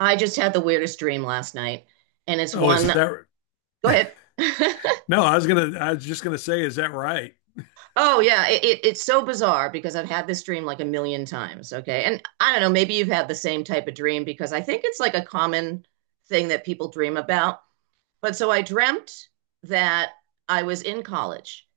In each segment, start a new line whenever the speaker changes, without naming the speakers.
I just had the weirdest dream last night, and it's
Oh,
one.
is that
Go ahead.
no? I was just gonna say, is that right?
Oh yeah, it's so bizarre because I've had this dream like a million times. Okay, and I don't know, maybe you've had the same type of dream because I think it's like a common thing that people dream about. But so I dreamt that I was in college,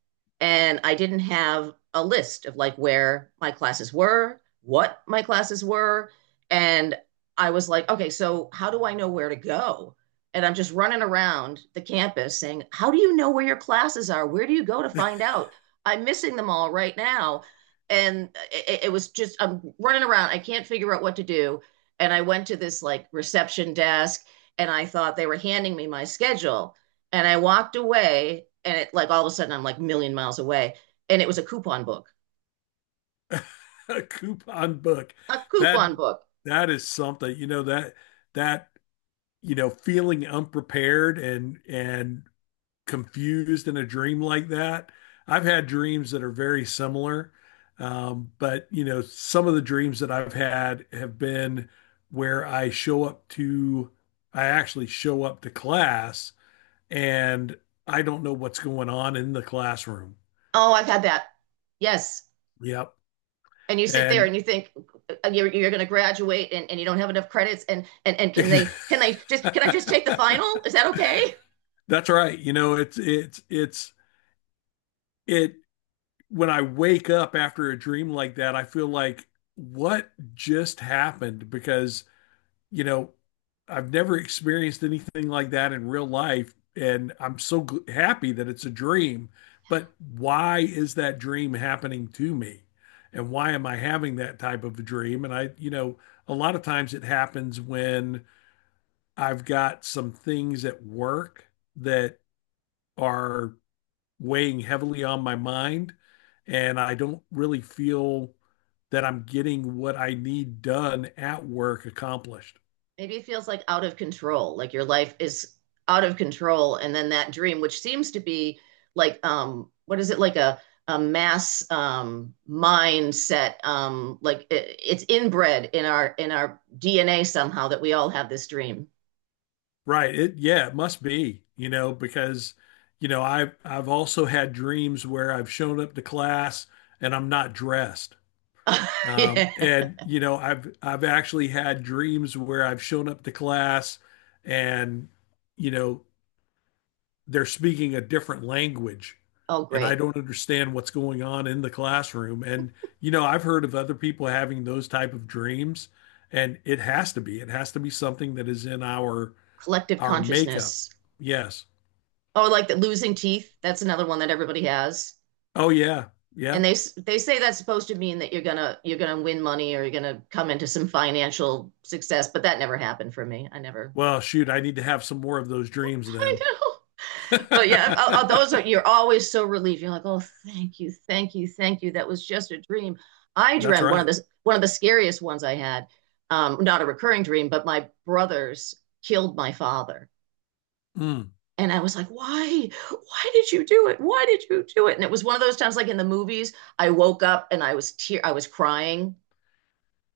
and I didn't have a list of like where my classes were, what my classes were. And I was like, okay, so how do I know where to go? And I'm just running around the campus saying, how do you know where your classes are? Where do you go to find out? I'm missing them all right now. And it was just, I'm running around. I can't figure out what to do. And I went to this like reception desk and I thought they were handing me my schedule. And I walked away, and it like all of a sudden I'm like a million miles away, and it was a coupon book,
A coupon book.
a
That
coupon book.
that is something. That you know feeling unprepared and confused in a dream like that. I've had dreams that are very similar, but you know some of the dreams that I've had have been where I show up to. I actually show up to class and I don't know what's going on in the classroom.
Oh, I've had that. Yes.
Yep.
And you sit there
And
and you think you're going to graduate, and you don't have enough credits, and, and can they just, can I just take the final? Is that okay?
that's right. You know, it's it when I wake up after a dream like that, I feel like what just happened because, you know, I've never experienced anything like that in real life and I'm so happy that it's a dream, but why is that dream happening to me? And why am I having that type of a dream? And I a lot of times it happens when I've got some things at work that are weighing heavily on my mind, and I don't really feel that I'm getting what I need done at work accomplished.
Maybe it feels like out of control, like your life is out of control. And then that dream, which seems to be like, what is it, like a mass mindset, like it's inbred in our DNA somehow that we all have this dream.
Right. It, yeah, it must be, you know, because, you know, I've also had dreams where I've shown up to class and I'm not dressed. Um,
Yeah.
and you know, I've I've actually had dreams where I've shown up to class and, you know, they're speaking a different language
Oh,
and I
great.
don't understand what's going on in the classroom. And you know, I've heard of other people having those type of dreams, and It has to be something that is in our
Collective
our makeup.
consciousness.
Yes.
Oh, like the losing teeth. That's another one that everybody has.
Oh yeah.
And
Yeah.
they say that's supposed to mean that you're gonna win money or you're gonna come into some financial success, but that never happened for me. I never—
Well, shoot, I need to have some more of those dreams then.
I know. But yeah, those are—
That's
you're always so relieved. You're like, oh, thank you, thank you, thank you. That was just a dream. I dreamt one of
right.
the scariest ones I had. Not a recurring dream, but my brothers killed my father.
Mm.
And I was like, why? Why did you do it? Why did you do it? And it was one of those times, like in the movies, I woke up and I was I was crying,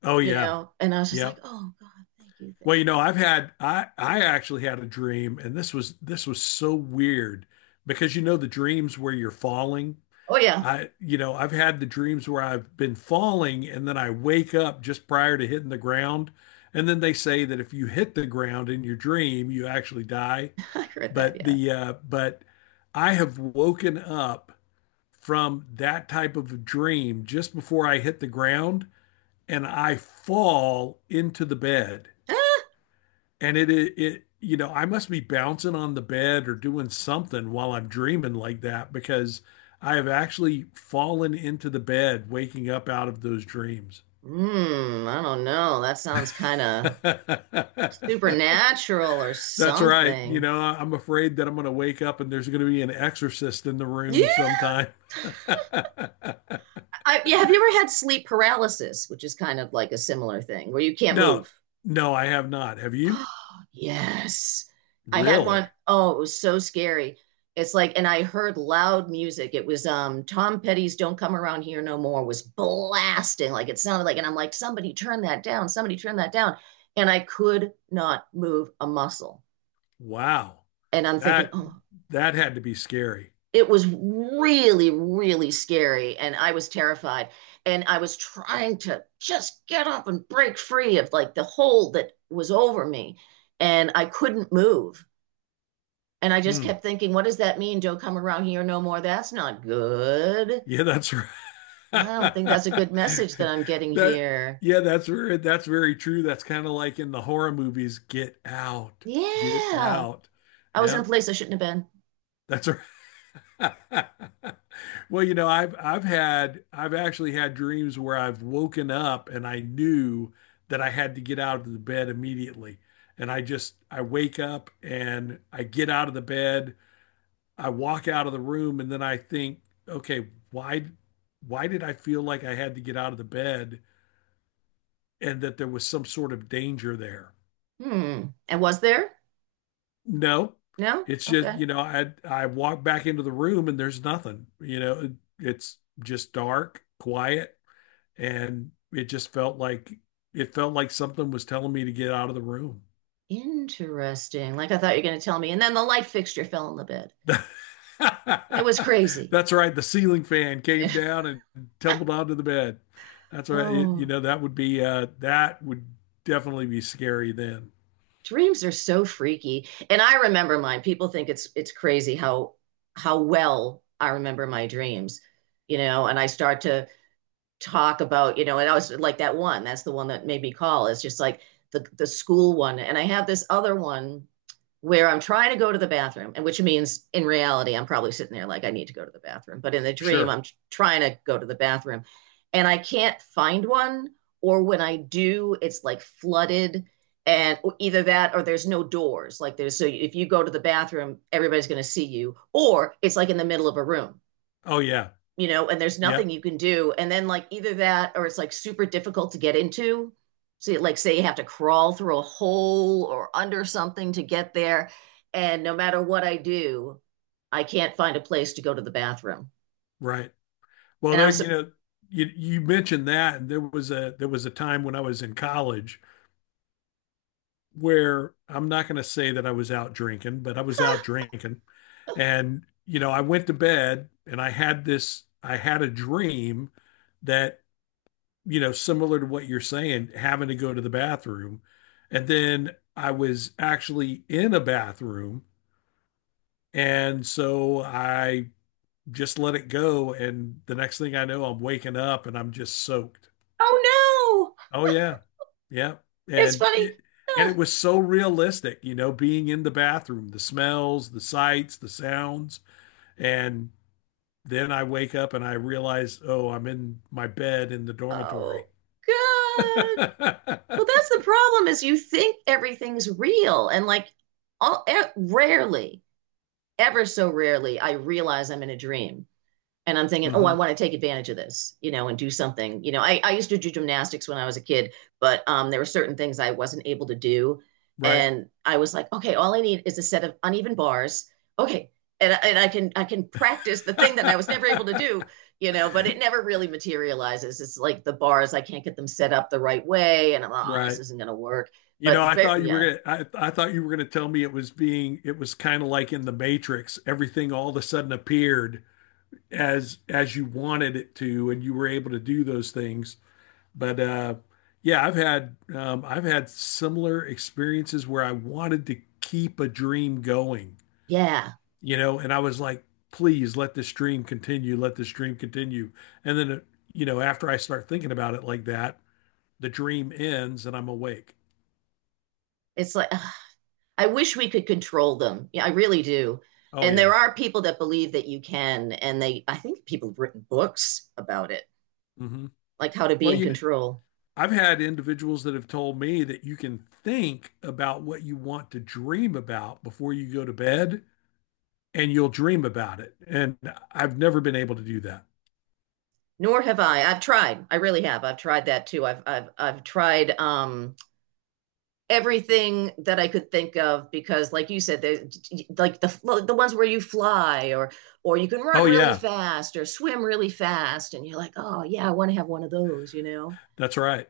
Oh
you
yeah.
know? And I was just
Yeah.
like, oh God, thank you, thank
Well, you
you.
know, I actually had a dream, and this was so weird because you know the dreams where you're falling.
Oh yeah,
I've had the dreams where I've been falling and then I wake up just prior to hitting the ground. And then they say that if you hit the ground in your dream, you actually die.
I heard that,
But
yeah.
the uh but I have woken up from that type of a dream just before I hit the ground and I fall into the bed
Ah,
and it you know I must be bouncing on the bed or doing something while I'm dreaming like that because I have actually fallen into the bed waking up out of those dreams.
I don't know. That sounds kind of supernatural or
That's right. You
something.
know, I'm afraid that I'm going to wake up and there's going to be an exorcist in the room
Yeah,
sometime.
yeah. Have you ever had sleep paralysis, which is kind of like a similar thing where you can't
No,
move?
no, I have not. Have you?
Yes. I had
Really?
one. Oh, it was so scary. It's like, and I heard loud music. It was Tom Petty's "Don't Come Around Here No More" was blasting. Like it sounded like, and I'm like, somebody turn that down, somebody turn that down. And I could not move a muscle.
Wow.
And I'm thinking,
That
oh,
that had to be scary.
it was really, really scary. And I was terrified. And I was trying to just get up and break free of like the hold that was over me. And I couldn't move. And I just
Hmm.
kept thinking, what does that mean? Don't come around here no more. That's not good.
Yeah, that's right.
I don't think that's a good message that I'm getting
That
here.
yeah, that's very true. That's kind of like in the horror movies, Get Out, Get
Yeah.
Out.
I was in a
Yeah,
place I shouldn't have been.
that's right. Well, you know, I've actually had dreams where I've woken up and I knew that I had to get out of the bed immediately. And I wake up and I get out of the bed, I walk out of the room, and then I think, okay, why did I feel like I had to get out of the bed and that there was some sort of danger there?
Hmm. And was there?
No,
No?
it's just,
Okay.
you know, I walk back into the room and there's nothing. You know, it's just dark, quiet, and it felt like something was telling me to get out of the room.
Interesting. Like I thought you were going to tell me. And then the light fixture fell on the bed. It was crazy.
That's right. The ceiling fan came
Yeah.
down and tumbled onto the bed. That's right. It, you
Oh,
know, that would definitely be scary then.
dreams are so freaky. And I remember mine. People think it's crazy how well I remember my dreams, you know, and I start to talk about, you know, and I was like that one, that's the one that made me call is just like the school one. And I have this other one where I'm trying to go to the bathroom, and which means in reality, I'm probably sitting there like I need to go to the bathroom. But in the dream,
Sure.
I'm trying to go to the bathroom and I can't find one, or when I do, it's like flooded. And either that or there's no doors. Like there's— so if you go to the bathroom, everybody's going to see you, or it's like in the middle of a room,
Oh yeah.
you know, and there's nothing
Yep.
you can do. And then like either that or it's like super difficult to get into. So like say you have to crawl through a hole or under something to get there. And no matter what I do, I can't find a place to go to the bathroom.
Right. Well,
And
there,
I'm so—
you know, you mentioned that, and there was a time when I was in college where I'm not going to say that I was out drinking, but I was out drinking, and you know, I went to bed and I had a dream that you know similar to what you're saying, having to go to the bathroom, and then I was actually in a bathroom, and so I just let it go, and the next thing I know, I'm waking up and I'm just soaked.
oh no.
Oh yeah. Yeah.
It's
And
funny.
it and it
Ah,
was so realistic, you know, being in the bathroom, the smells, the sights, the sounds. And then I wake up and I realize, oh, I'm in my bed in the
oh
dormitory.
god. Well, that's the problem is you think everything's real, and like all, rarely, ever so rarely I realize I'm in a dream. And I'm thinking, oh, I
hmm
want to take advantage of this, you know, and do something. You know, I used to do gymnastics when I was a kid, but there were certain things I wasn't able to do.
Right.
And I was like, okay, all I need is a set of uneven bars. Okay. And, I can practice the thing that I was never able to do, you know, but it never really materializes. It's like the bars, I can't get them set up the right way. And I'm like, oh, this
Right.
isn't going to work.
You
But
know, I
very,
thought you were
yeah,
gonna I, I thought you were gonna tell me it was being it was kind of like in the Matrix, everything all of a sudden appeared as you wanted it to, and you were able to do those things. But yeah, I've had similar experiences where I wanted to keep a dream going,
yeah.
you know, and I was like, please let this dream continue, let this dream continue. And then, uh, you know, after I start thinking about it like that, the dream ends and I'm awake.
It's like, I wish we could control them. Yeah, I really do.
Oh
And there
yeah.
are people that believe that you can, and they— I think people have written books about it,
hmm
like how to be
Well,
in control.
I've had individuals that have told me that you can think about what you want to dream about before you go to bed and you'll dream about it. And I've never been able to do that.
Nor have I. I've tried. I really have. I've tried that too. I've tried everything that I could think of because, like you said, there's like the ones where you fly or you can run
Oh
really
yeah.
fast or swim really fast, and you're like, oh yeah, I want to have one of those, you know.
That's right.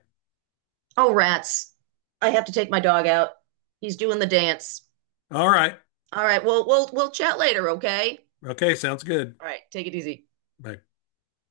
Oh, rats. I have to take my dog out. He's doing the dance.
All right.
All right, well, we'll chat later, okay?
Okay, sounds good.
All right, take it easy.
Bye.